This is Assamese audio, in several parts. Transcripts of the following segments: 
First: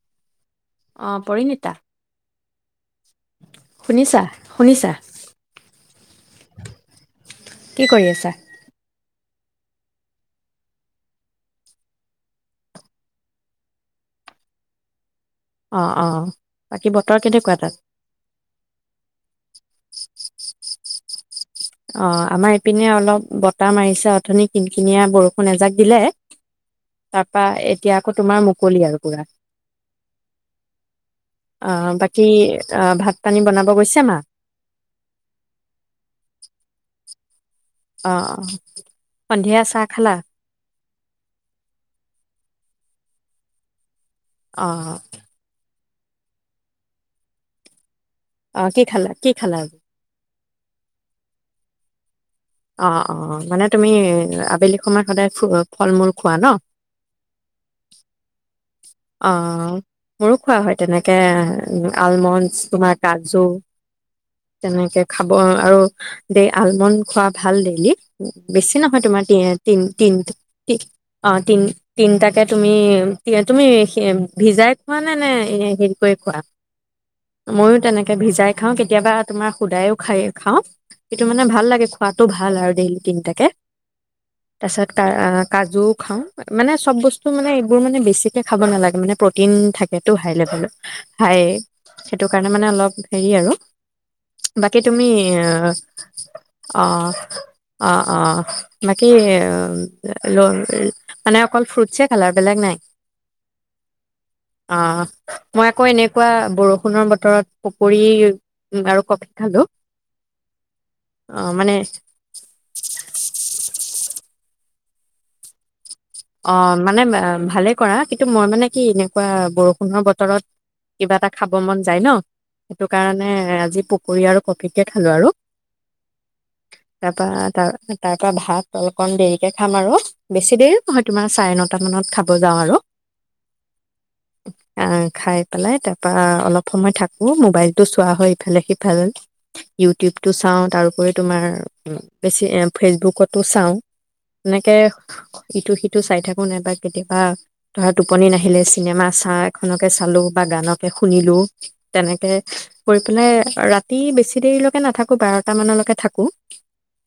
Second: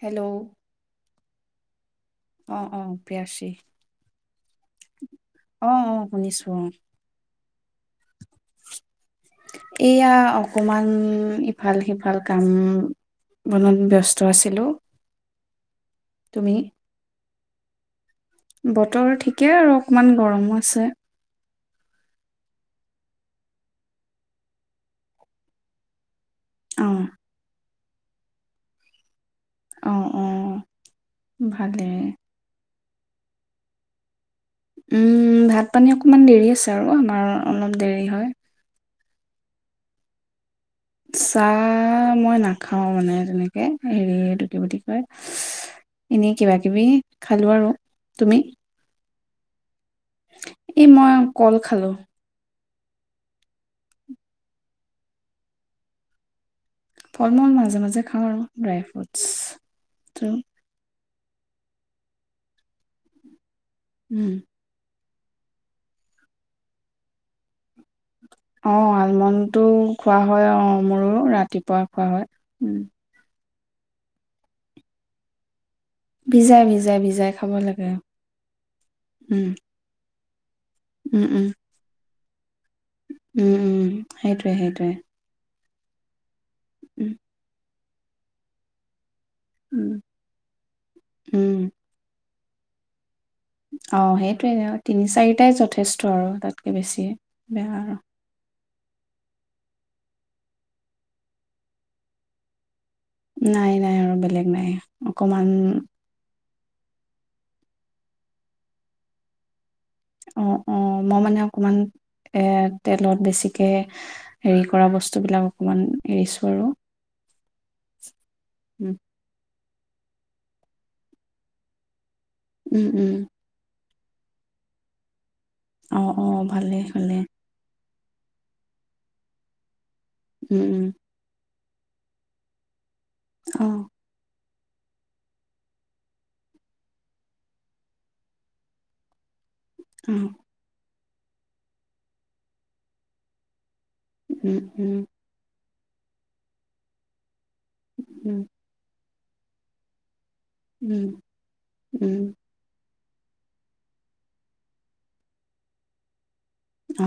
হেল্ল' অ, পৰিণীতা অ, অ পি আৰ চি শুনিছা শুনিছা অ, অ, শুনিছো। [unintelligible] কি কৰি আছা? এয়া অকমান- ইফাল সিফাল কাম বনত ব্যস্ত আছিলো। অ, অ, তুমি বাকী বতৰ কেনেকুৱা? তাক বতৰ ঠিকে আৰু অকমান গৰমো আছে। অ, আমাৰ ইপিনে অলপ বতাহ মাৰিছে অথনি কিন কিনিয়া বৰষুণ এজাক দিলে- অ তাৰপা এহ - এতিয়া আকৌ তোমাৰ মুকলি আৰু পুৰা। অ অ ভালে আহ বাকী তেওঁ, ভাত পানী বনাব গৈছে মা? উম ভাত পানী অকমান দেৰি আছে আৰু, আমাৰ অলপ দেৰি হয় অহ। সন্ধিয়া চাহ খালা? চাহ- মই নাখাও মানে তেনেকে। হেৰি এইটো কি অ বুলি কয়? এনেই কিবা কিবি, খালো আৰু। তুমি অ কি খালা? কি খালা আ এই মই কল খালো। অ অ অ, মানে তুমি আবেলি সময়ত সদায় ফু, ফল মূল খোৱা ন? ফল মূল মাজে মাজে খাওঁ আৰু। ড্ৰাই অ। ফ্ৰুটছ ত' মোৰো খোৱা হয় তেনেক কে আলমণ্ডছ, তোমাৰ কাজু। উম। তেনেকে- খাব আৰু দেই আলমণ্ড খোৱা ভাল ডেইলী। বেছি অ', নহয়, তোমাৰ আলমণ্ডটো তি-তি-তি খোৱা হয় অ', মোৰো অ তিন ৰাতিপুৱা খোৱা হয়। তিনটাকে তুমি উম। তুমি ভিজাই খোৱা নে নে এনেই হেৰি খোৱা ভিজাই ভিজাই ভিজাই খাব মইও লাগে। তেনেকে ভিজাই খাওঁ, কেতিয়াবা উম, তোমাৰ খোদাইও খায় খাওঁ সেইটো উম, মানে উম। ভাল লাগে। পাতো ভাল আৰু ডেইলি তিনিটাকে, উম, উম, সেইটোৱে সেইটোৱে। তাৰপছত কাজুও খাওঁ। মানে চব উম, বস্তু মানে বোৰ মানে বেছিকে খাব নালাগে মানে। প্ৰটিন উম। থাকেটো হাই লেভেলত। হাই উম, সেইটো কাৰণে মানে অলপ হেৰি আৰু অ', সেইটোৱে আৰু বাকী তিনি তুমি, চাৰিটাই যথেষ্ট আৰু তাতকে অ, বেছি বেয়া আৰু। অ-অ বাকী ই ই ই ই ই মানে অকল ফ্ৰুটচ এ খালা। বেলেগ নাই? নাই নাই আৰু বেলেগ নাই। অ', অকমান মই আকৌ এনেকুৱা বৰষুণৰ বতৰত পকৰী আৰু কফি খালো। অ অ মই মানে অকমান এ তেলত বেছিকে হেৰি কৰা বস্তুবিলাক অকণমান অ মানে ভালে কৰা। কিন্তু মই মানে কি উম, এনেকুৱা বৰষুণ বষুণৰ বতৰত কিবা এটা খাব মন যায় ন। সেইটো উম, উম। কাৰণে আজি প কৰি আৰু কফিকে খালো আৰু। অ অ ভালেই ভালে। তাৰপা তাৰ পৰা ভাত অকণ দেৰিকে খাম আৰু। বেছি উম, দেৰি উম। আমাৰ চাৰে নটা মানত খাব যাওঁ আৰু। অ। আ খাই পেলাই তাৰপা অলপ সময় থাকো। ম'বাইলটো চোৱা হয় ইফালে সিফাল অ', উম, ইউটিউবটো চাওঁ তাৰোপৰি তোমাৰ বেছি ফেচবুকতো চাওঁ। উম, এনেকে ইটো সিটো চাই থাকো। নাইবা কেতিয়াবা ধৰা টোপনি উম, নাহিলে চিনেমা আছ চাহ এখনকে চালো। বা গানকে উম, শুনিলো। উম, তেনেকে কৰি পেলাই ৰাতি বেছি দেৰিলৈকে নাথাকোঁ বাৰটামানলৈকে থাকোঁ।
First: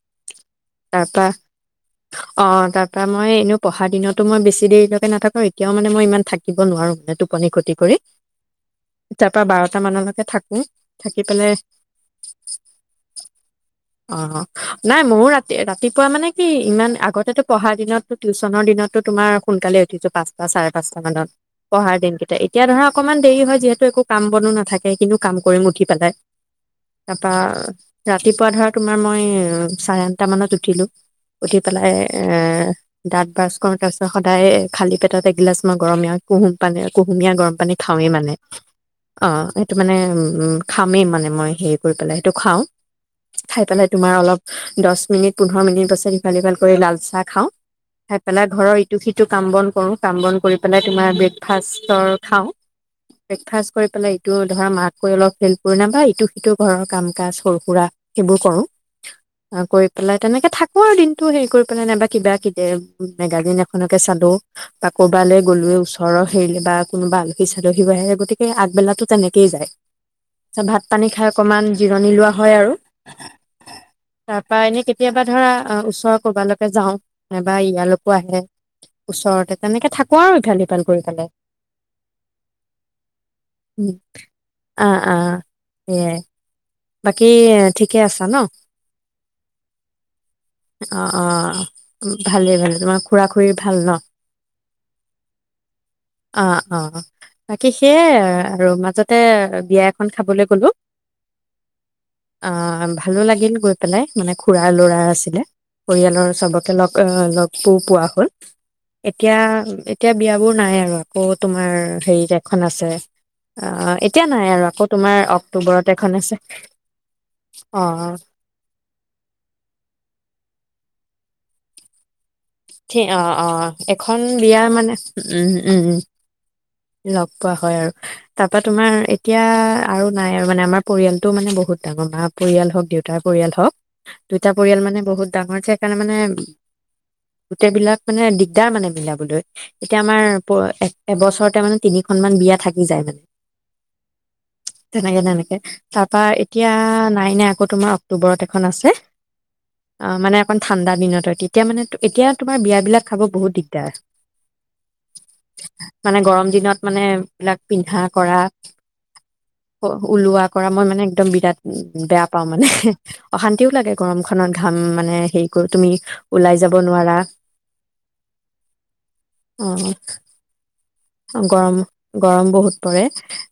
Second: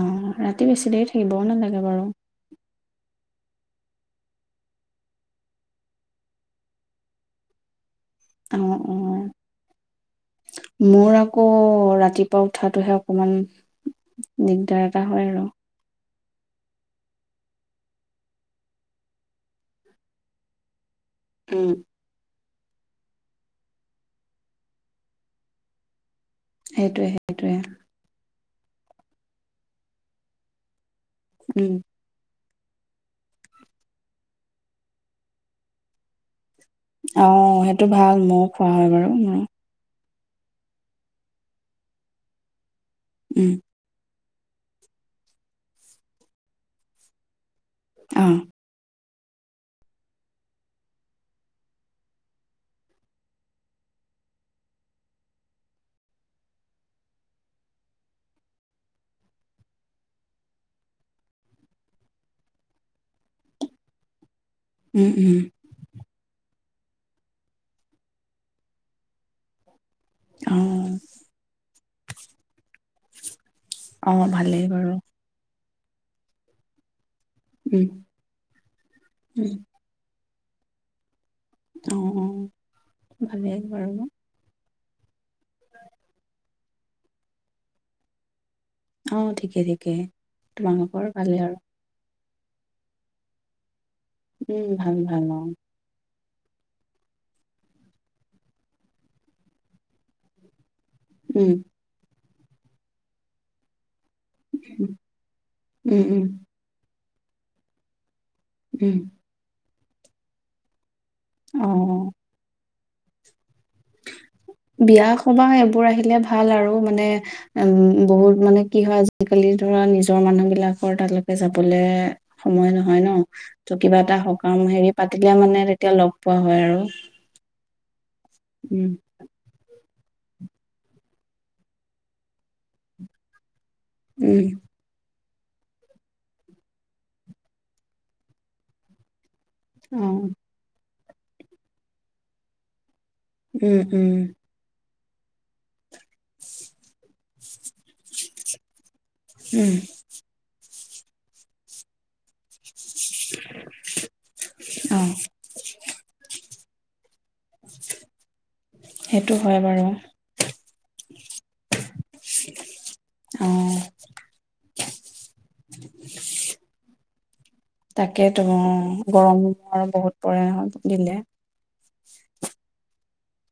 অ ৰাতি বেছি দেৰি থাকিবও নালাগে বাৰু। অ তাৰপা মই এনেও পঢ়া দিনতো মই বেছি দেৰিলৈকে নাথাকোঁ এতিয়াও মানে মই ইমান থাকিব নোৱাৰোঁ মানে টোপনি ক্ষতি কৰি। অ', অ', তাৰ পৰা বাৰটা মানলৈকে থাকো মোৰ থাকি আকৌ পেলাই, ৰাতিপুৱা উঠাটোহে অকমান অ দিগদাৰ নাই এটা হয় ময়ো আৰু। ৰাতি ৰাতিপুৱা মানে এ, ইমান আগতেটো পঢ়া দিনত টিউশনৰ দিনতো তোমাৰ সোনকালে উঠিছো পাঁচটা, চাৰে পাঁচটা। [unintelligible] উম, পঢ়াৰ দিন কেত এতিয়া ধৰা অকনমান দেৰি হয়। যিহেতু একো কাম বনো নাথাকে। কিনো কাম কৰিম উঠি পেলাই। সেইটোৱে তাপা সেইটোৱে জাত ৰাতিপুৱা ধৰা তোমাৰ মই চাৰে আঠটা মানত উঠিলোঁ। উঠি উম, পেলাই এ [unintelligible] দাঁত ব্ৰাছ কৰোঁ তাৰপিছত সদায় খালী পেটত এগিলাচ মই গৰমীয়া কুহুম। পালে কুহুমীয়া গৰম অ', পানী সেইটো খাওঁৱেই ভাল মানে। ময়ো খোৱা হয় বাৰু অ মোৰ। সেইটো মানে উম। উম, খামেই মানে মই হেৰি কৰি পেলাই সেইটো খাওঁ। উম, খাই পেলাই তোমাৰ অলপ দশ মিনিট পোন্ধৰ মিনিট পাছত ইফাল সিফাল কৰি লাল চাহ খাওঁ। খাই অ', পেলাই ঘৰৰ ইত ইটো সিটো কাম বন কৰোঁ কাম বন কৰি পেলাই তোমাৰ ব্ৰেকফাষ্টৰ খাওঁ। ব্ৰেকফাষ্ট কৰি পেলাই ইটো ধৰা মাক গৈ অলপ হেল্প কৰি বা ইটো সিটো ঘৰৰ কাম কাজ সৰু সুৰা সেইবোৰ কৰোঁ। কৰি পেলাই তেনেকে থাকো আৰু দিনটো হেৰি কৰি পেলাই নাইবা কিবা কিবি মেগ মেগাজিন এখনকে চালোঁ। বা উম, উম, কৰবালৈ গ'লোঁয়ে ওচৰত। হেৰিবা কোনোবা আলহী চালহীও আহে গতিকে আগবেলাতো তেনেকেইে যায়। ভাত অ', পানী খাই অকমান জিৰণি লোৱা হয় আৰু। অ', তাৰ পৰা ভালেই এনে বাৰু কেতিয়াবা ধৰা অ' ওচৰৰ কৰবালৈকে যাওঁ। নাইবা উম, ইয়ালকো আহে উম, ওচৰতে তেনেকে থাক পোৱা আৰু ইফাল সিফাল কৰি ফালে। অ অ অ ভালেই বাৰু ন। অ'অ' সেয়াই। বাকী ঠিকে আছা ন। অ' ঠিকে ঠিকে তোমালোকৰ ভালে আৰু। ভালে ভালে তোমাৰ খুৰা খুৰীৰ ভাল ন। উম ভাল ভাল অ অ অ বাকী সেয়াই আৰু মাজতে বিয়া এখন খাবলৈ গলো উম অ ভালো লাগিল গৈ পেলাই মানে খুৰাৰ উম, ল'ৰা আছিলে উম, উম, পৰিয়ালৰ চবকে লগ অ লগ পোৰ পোৱা হ'ল উম, এতিয়া এতিয়া বিয়য়া বোৰ নাই আৰু আকৌ তোমাৰ অ'। হেৰিত এখন আছে আহ এতিয়া নাই আৰু আকৌ তোমাৰ অক্টোবৰত এখন লে আছে। ভাল আৰু মানে উম অ', বহুত মানে কি হয় আজিকালি ধৰা নিজৰ মানুহ বিলাকৰ তালৈে তে যাবলে সময় ঠি নহয় ন অ', ত অ', কিবা এটা এখন সকাম বিয়া হেৰি মানে পাতিলে উম, মানে উম, তেতিয়া উম, লগ পোৱা হয় আৰু লগ পোৱা হয় আৰু তাৰপা উম তোমাৰ এতিয়া আৰু নাই আৰু মানে আমাৰ পৰিয়ালটোও মানে বহুত ডাঙৰ মা পৰিয়াল হওক দেউতাৰ পৰিয়াল হওক উম দুইটা পৰিয়াল মানে বহুত ডাঙৰ যে সেইকাৰণে মানে গোটেই বিলাক মানে দিগদাৰ মানে মিলাবলৈ এতিয়া অ আমাৰ প এবছৰ ৰত তিনিখন মান বিয়া থাকি যায় মানে উম উম তেনেকে নে এনেকে তাৰাপা এতিয়া নাই নাই তোমাৰ অক্টোবৰত এখন আছে উম [inaudible] অ মানে অকন ঠাণ্ডা দিনত হয় তেতিয়া মানে তো এতিয়া তোমাৰ বিয়াবিলাক খাব বহুত দিগদাৰ অ [unintelligible] মানে [unintelligible] দিনত মানে এই বিলাক পিন্ধা কৰা সেইটো হয় বাৰু ওলোৱা কৰা মই মানে একদম বিৰাট বেয়া পাওঁ মানে অ অশান্তিও লাগে গৰম খ খনত ঘাম মানে হেৰি কতো তুমি ওলাই যাব নোৱাৰা তাকে তোমাৰ গৰমো তোমাৰ বহুত পৰে নহয় দিলে অ গৰম গৰম বহুত পৰে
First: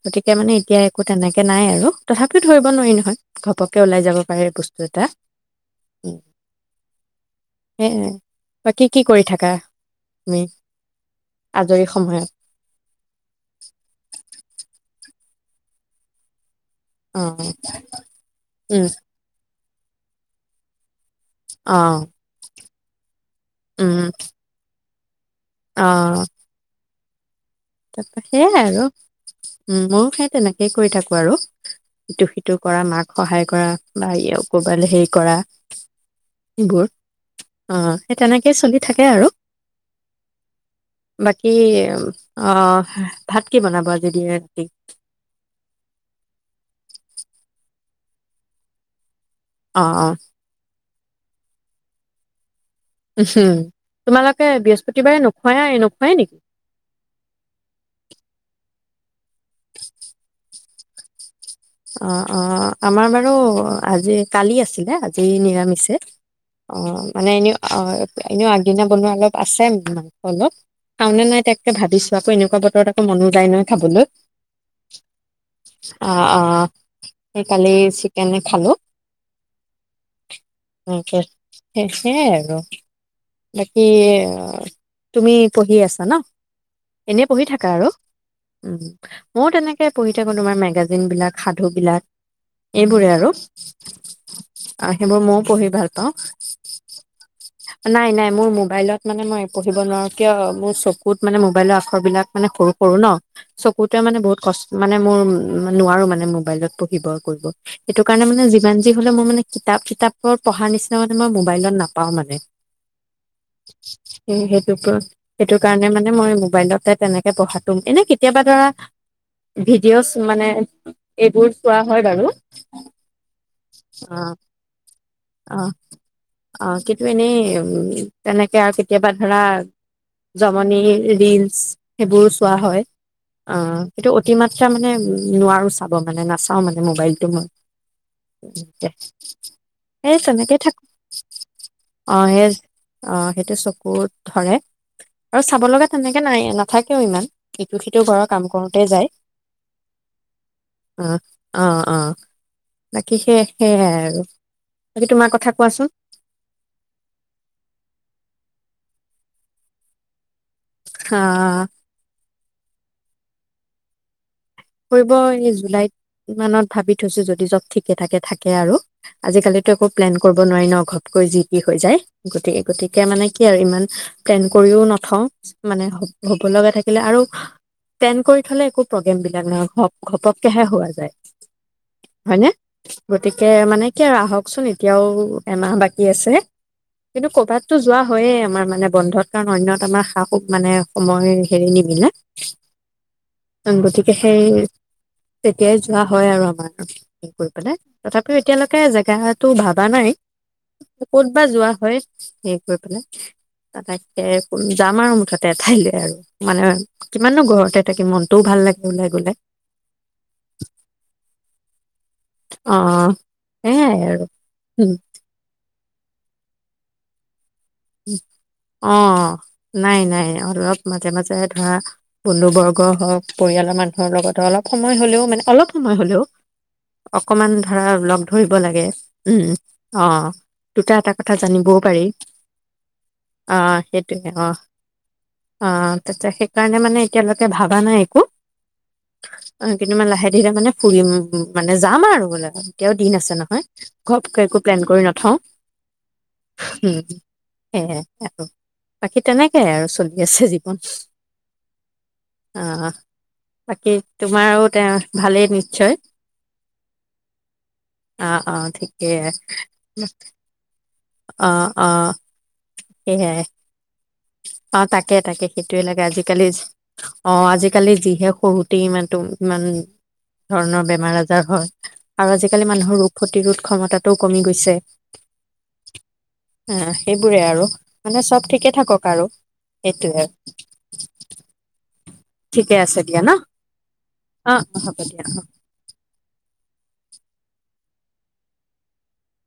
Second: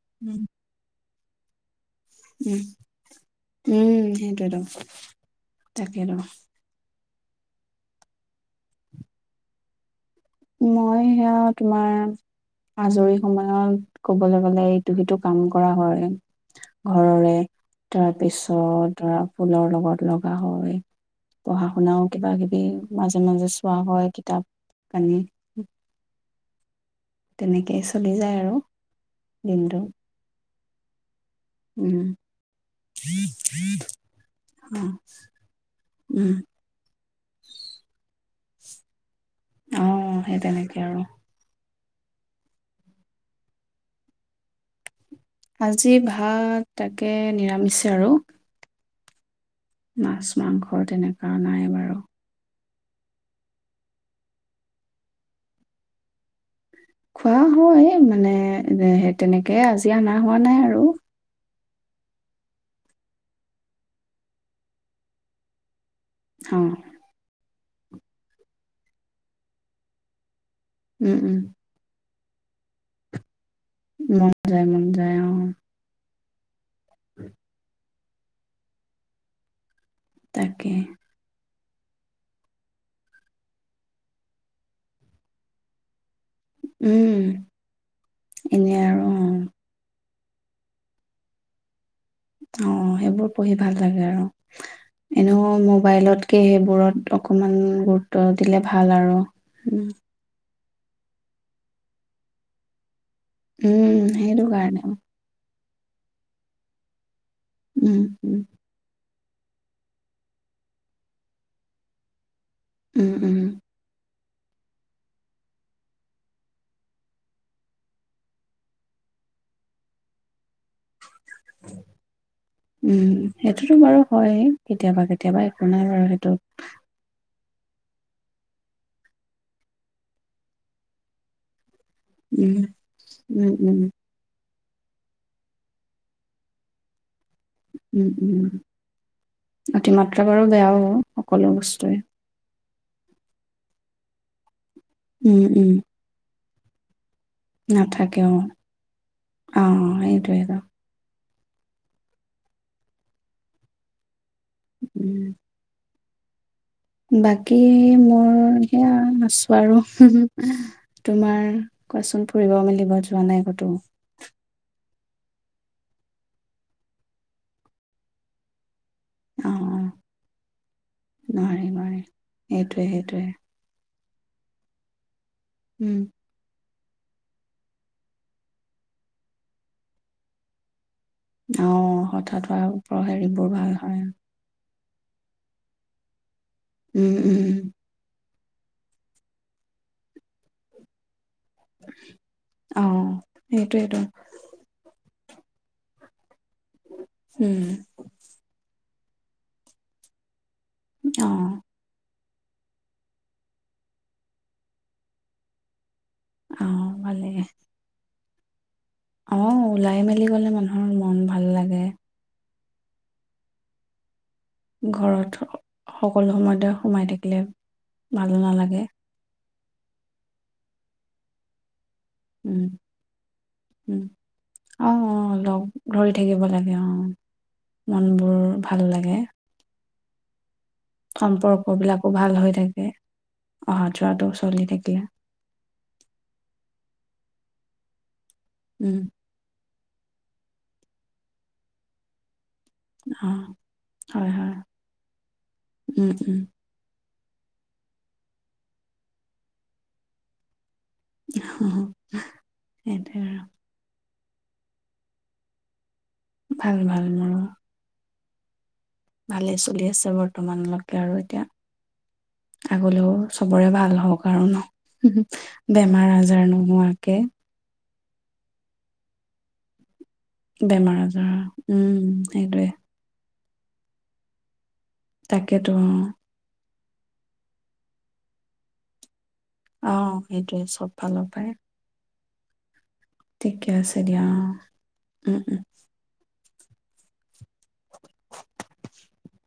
গতিকে উম মানে এতিয়া একো তেনেকৈ নাই আৰু তথাপিও উম ধৰিব নোৱাৰি নহয়, ঘপককে উম ওলাই যাব পাৰে সেইটোৱেতো বস্তু এটা তাকেতো এ, বাকী কি কৰি থাকা তুমি মই সেয়া আজৰি তোমাৰ সময়ত আজৰি সময়ত, কবলৈ গলে এইটো সিটো কাম কৰা হয় ঘৰৰে, অ' উম তাৰপিছত ধৰা ফুলৰ লগত লগত লগা হয় পঢ়া অ' শুনাও কিবা কিবি, মাজে মাজে চোৱা উম হয় কিতাপ [unintelligible] অ তেনেকেই চলি তাৰপা যায় সেয়াই আৰু, দিনটো উম ময়ো সেই তেনেকে সেই কৰি থাকোঁ আৰু উম ইটো সিটো কৰা মাক সহায় কৰা বা ই কবালৈ হেৰি কৰা, উম এইবোৰ অ সেই তেনেকে সেই চলি থাকে আৰু অ সেই তেনেকে আৰু উম [inaudible] অ, ভাত কি বনাব আজি [unintelligible] কি আজি ভাত, তাকে নিৰামিছে আৰু অ অ মাছ মাংসৰ তেনে আনা নাই বাৰু উম হম তোমালোকে বৃহস্পতিবাৰে নোখোৱায়াই নোখোৱাই নেকি খোৱা হয় মানে সেই তেনেকে আজি আনা হোৱা নাই আৰু অ, অ আমাৰ বাৰু আজি কালি আছিলে আজি নিৰামিষে অ মানে এনে অ এনেও আগদিনা বনোৱা অলপ আছে মাংস, অলপ উম খাওনে উম নাই তাকে ভাবিছো আকৌ এনেকুৱা বতৰত আকৌ মনো যায় নহয় খাবলৈ মন যায়, মন যায় অ অ অ সেই কালি চিক কেনে খালো তাকে- তাৰপিছত সেয়াই আৰু বাকী তুমি পঢ়ি আছা ন? উম এনে পঢ়ি থাকা আৰু উ এনে আৰু অ -মইও তেনেকে- পঢি থাকো তোমাৰ মেগাজিন বিলাক সাধু বিলাক অ এইবোৰে আৰু সেইবোৰ পঢ়ি ভাল লাগে আৰু আ, সেইবোৰ ময়ও এনেও পঢ়ি ভাল পাওঁ মোবাইলতকে সেইবোৰত অকমান- নাই গুৰুত্ব নাই মোৰ দিলে ভাল মোবাইলত আৰু মানে মই পঢ়িব উম নোৱাৰো কিয় মোৰ- চকুত মানে মোবাইলৰ আখৰ বিলাক মানে সৰু সৰু ন- চকুতয়ে উম মানে সেইটো বহুত কষ্ট কাৰণে উম মানে মোৰ- উ নোৱাৰো মানে মোবাইলত পঢ়িব। সেইটো কাৰণে উম মানে যিমান যিমান যি - লে মই মানে কিতাপ চিতাপৰ পঢ়া নিচিনা মানে মই মোবাইলত নাপাও মানে। উম উম- স সেইটো সেইটো কাৰণে মানে মই মোবাইলতে তেনেকে পঢ়াাটো এনে কেতিয়াবা ধৰা ভিডিঅ'ছ মানে এইবোৰ চোৱা হয় বাৰু উম সেইটোতো বাৰু অ হয় কেতিয়াবা কেতিয়াবা একো নাই বাৰু সেইটো উ তেনেকে আৰু কেতিয়াবা ধৰা জমনিৰ ৰিলচ- সেইবোৰ উম চোৱা হয়- উম আহ উম কিন্তু অতিমাত্ এয়া মানে নোৱাৰো চাব মানে নাচাও মানে মোবাইলটো মই। উম উম সেই অতিমাত্ৰা বাৰু তেনেকে থাকো বেয়াও সকলো বস্তুৱে অ সেই অ সেইটো চকুত ধৰে উম আৰু চাব উম লগা তেনেকে নাই এল থাকেও ইমান ইটো সিটো নাথাকে ঘৰৰ অ কাম কৰোতে যায় অ সেইটোৱে ক - আহ অ অ বাকি সেয় সেয়াই আৰু বাকী তোমাৰ কথা কোৱাচোন বাকী- মোৰ- সেয়া- আছো আৰু তোমাৰ আহ কোৱাচোন ফুৰিব মেলিব যোৱা নাই কতো? ফুৰিব এই জুলাইত মানত ভাবি থৈছো যদি চব ঠিকে থাকে থাকে আৰু আজি কালিতো অ একো প্লেন কৰিব নোৱাৰি ন ঘপকৈ যি কি নোৱাৰি হৈ যায় নোৱাৰি গতিে সেইটোৱে গতিকে মানে সেইটোৱে কি আৰু ইমান- প্লেন কৰিও নাথওঁ মানে উম হ হ'ব লগা থাকে [unintelligible] আৰু টেন কৰি থ'লে একো প্ৰগ্ৰেমে িলাক ঘ ঘপককেহে হোৱা যায় অহ হঠাৎ হয়নে হয় ওপৰ গতিকে হেৰিবোৰ ভাল মানে হয়। কি আৰু আহকচোন এতিয়াও এমাহ বাকী আছে। উম কিন্তু উম কৰ'বাততো যোৱা হয়য়ে আম আমাৰ মানে বন্ধত কাৰণ অন্যত আমাৰ শাহুক মানে সময় অ সেইটোয়েতো [inaudible] সেই তেতিয়াই যোৱা হয় আৰু আমা কৰি উম পেলায় তথাপিও এতিয়ালৈকে জেগা তেতিয়া হ'লে তু ভাবা নাই। ক'ত অ বা যোৱা হয়। হে কৰি পেলাই তাকে কোন যাম আৰু মুঠতে এঠাইলৈ আৰু মানে অ কিমানো ঘৰতে থাকি মন তোও ভাল লাগ অহ ওলাই মেলি গলে মানুহৰ মন ভাল লাগে। অ সেয়াই আৰু। ঘৰত সকলো সময়তে সোমাই থাকিলে ভালো নালাগে অ। নাই নাই অলপ মাজে মাজে ধৰা উম বন্ধুবৰ্গ হওক, পৰিয়ালৰ উম মানুহৰ লগতো অলপ অ সময় অ হলেও মানে লগ অলপ সময় ধৰি হলেও থাকিব লাগে অ অকমান ধৰা লগ মনবোৰ ধৰিব ভাল লাগে। উম। অ। দুটা এটা কথা সম্পৰ্ক জানিবও পাৰি। বিলাকো ভাল হৈ থাকে অ অহা যোৱাটো সেইটোয়ে। অ চলি থাকিলে অ তেতিয়া, সেইকাৰণে মানে তেঁওলোকে ভাবা নাই একো। উম। অ কিন্তু মানে লাহে ধীৰে মানে ফুৰিম, মানে যাম আৰু বোলে। এতিয়াও দিন অ আছে নহয় ঘৰত হয় হয় একো প্লেন কৰি নথও। উম সেয়াই আৰু বাকী তেনেকে আৰু চলি আছে যি। উম অহ, সেইটোৱে আৰু তাকে। তোমাৰ আৰু তেওঁ ভালেই নিশ্চয়? ভাল ভাল মোৰো। অ অ ঠিক। ভালেই চলি আছে। বৰ্তমানলৈকে আৰু এতিয়া। অ অ আগলৈও সেয়াই চবৰে ভাল হওক আৰু ন অ তাকে তাকে সেইটোয়ে লাগে। বেমাৰ আজাৰ আজিকালি, নোহোৱাকে অ আজিকালি যিহে সৰুতেই ইমানটো ইমান ধৰণৰ বেমাৰ আজাৰ হয় আৰু আজিকালি মানুহৰ ৰোগ প্ৰতিৰোধ ক্ষমতাটোও কমি গৈছে তাকেতো অ' অ' সেইবোৰে আৰু মানে চব ঠিকে থাকক আৰু অ' সেইটোয়ে সেইটোৱে চব ফালৰ পাই ঠিকে আছে দিয়া ন', অ', অ', হ'ব দিয়া উম অ' উম [inaudible]